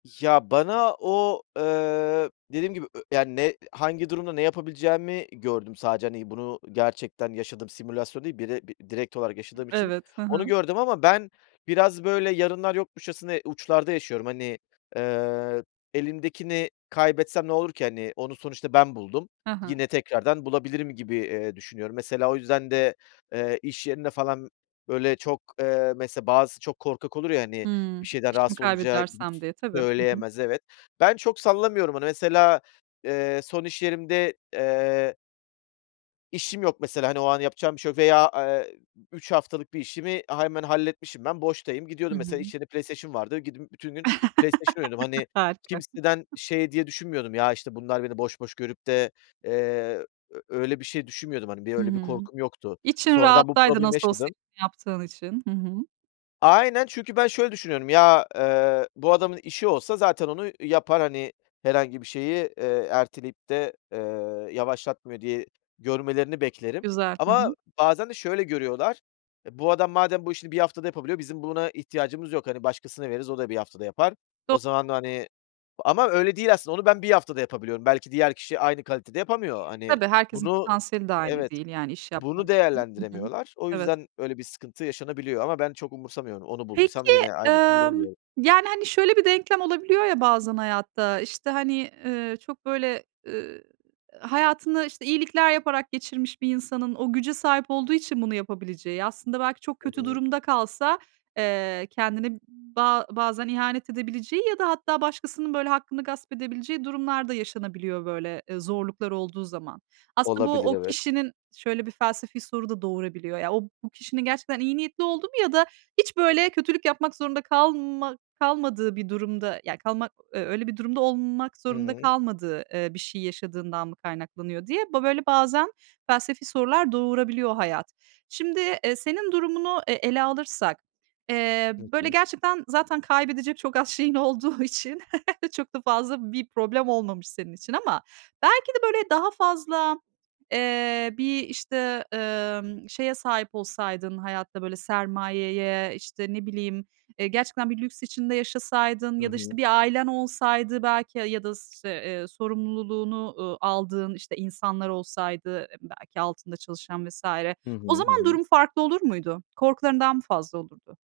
Ya, bana o, eee, dediğim gibi ö yani, ne hangi durumda ne yapabileceğimi gördüm sadece, hani, bunu gerçekten yaşadığım simülasyon değil bire b direkt olarak Iıı, yaşadığım için evet. Ha onu ha. gördüm ama ben biraz, böyle, yarınlar yokmuşçasına uçlarda yaşıyorum. Hani, eee, elimdekini kaybetsem ne olur ki? Hani, onu sonuçta ben buldum. He he. Yine tekrardan bulabilirim gibi, eee, düşünüyorum. Mesela o yüzden de, eee, iş yerinde falan, böyle, çok, eee, mesela bazısı çok korkak olur ya, hani, bir Hımm, şeyden işimi rahatsız olunca gidip kaybedersem, s diye tabii. Hı hı. söyleyemez, evet. Ben çok sallamıyorum onu mesela, eee, son iş yerimde, eee İşim yok mesela, hani, o an yapacağım bir şey yok veya, eee, 3 haftalık bir işimi a hemen halletmişim, ben boştayım. Gidiyordum, Hı hı. mesela içeride PlayStation vardı. Gidip bütün gün PlayStation oynuyordum, hani, Harika. kimseden, şey diye düşünmüyordum "Ya, işte, bunlar beni boş boş görüp de" eee, ö öyle bir şey düşünmüyordum hani. Bir Hı öyle bir hı. korkum yoktu. İçin Sonradan bu rahattaydı problemi nasıl olsa yaşadım. işini yaptığın için. Hı hı. Aynen çünkü ben şöyle düşünüyorum ya, eee, bu adamın işi olsa zaten onu yapar, hani, herhangi bir şeyi, eee, erteleyip de, eee, yavaşlatmıyor, diye görmelerini beklerim. Güzel. Hı hı. Ama bazen de şöyle görüyorlar. E, bu adam madem bu işini bir haftada yapabiliyor bizim buna ihtiyacımız yok, hani, başkasına veririz, o da bir haftada yapar. Do O zaman, hani, ama öyle değil aslında onu ben 1 haftada yapabiliyorum. Belki diğer kişi aynı kalitede yapamıyor. Hani, Tabii, herkesin bunu potansiyeli de aynı Evet, değil. Yani, iş yapma. bunu Hı hı, hı hı. değerlendiremiyorlar. O Evet. yüzden öyle bir sıkıntı yaşanabiliyor ama ben çok umursamıyorum. Onu bulduysam Peki, yine aynı işi bulurum, emm, diyorum. yani, hani, şöyle bir denklem olabiliyor ya bazen hayatta, işte, hani, ııı, çok, böyle, ııı, hayatını, işte, iyilikler yaparak geçirmiş bir insanın o güce sahip olduğu için bunu yapabileceği, aslında belki çok Hı kötü hı. durumda kalsa, eee, kendine ba bazen ihanet edebileceği ya da hatta başkasının, böyle, hakkını gasp edebileceği durumlar da yaşanabiliyor, böyle, eee, zorluklar olduğu zaman. Aslında bu, Olabilir, o evet. kişinin şöyle bir felsefi soru da doğurabiliyor. Ya, o bu kişinin gerçekten iyi niyetli olduğu mu ya da hiç, böyle, kötülük yapmak zorunda kalma kalmadığı bir durumda, ya kalmak, eee, öyle bir durumda olmak Hı zorunda hı. kalmadığı, eee, bir şey yaşadığından mı kaynaklanıyor, diye ba böyle, bazen felsefi sorular doğurabiliyor hayat. Şimdi, eee, senin durumunu, eee, ele alırsak, eee, Hı böyle, hı. gerçekten zaten kaybedecek çok az şeyin olduğu için çok da fazla bir problem olmamış senin için ama belki de, böyle, daha fazla, eee, bir, işte, emm, şeye sahip olsaydın hayatta, böyle, sermayeye, işte, ne bileyim, eee, gerçekten bir lüks içinde yaşasaydın Hı ya da, işte, hı. bir ailen olsaydı belki ya ya da s işte, eee, sorumluluğunu, ııı, aldığın, işte, insanlar olsaydı, eee, belki altında çalışan vs. Hı o hı. Hı zaman hı. durum farklı olur muydu? Korkuların daha mı fazla olurdu?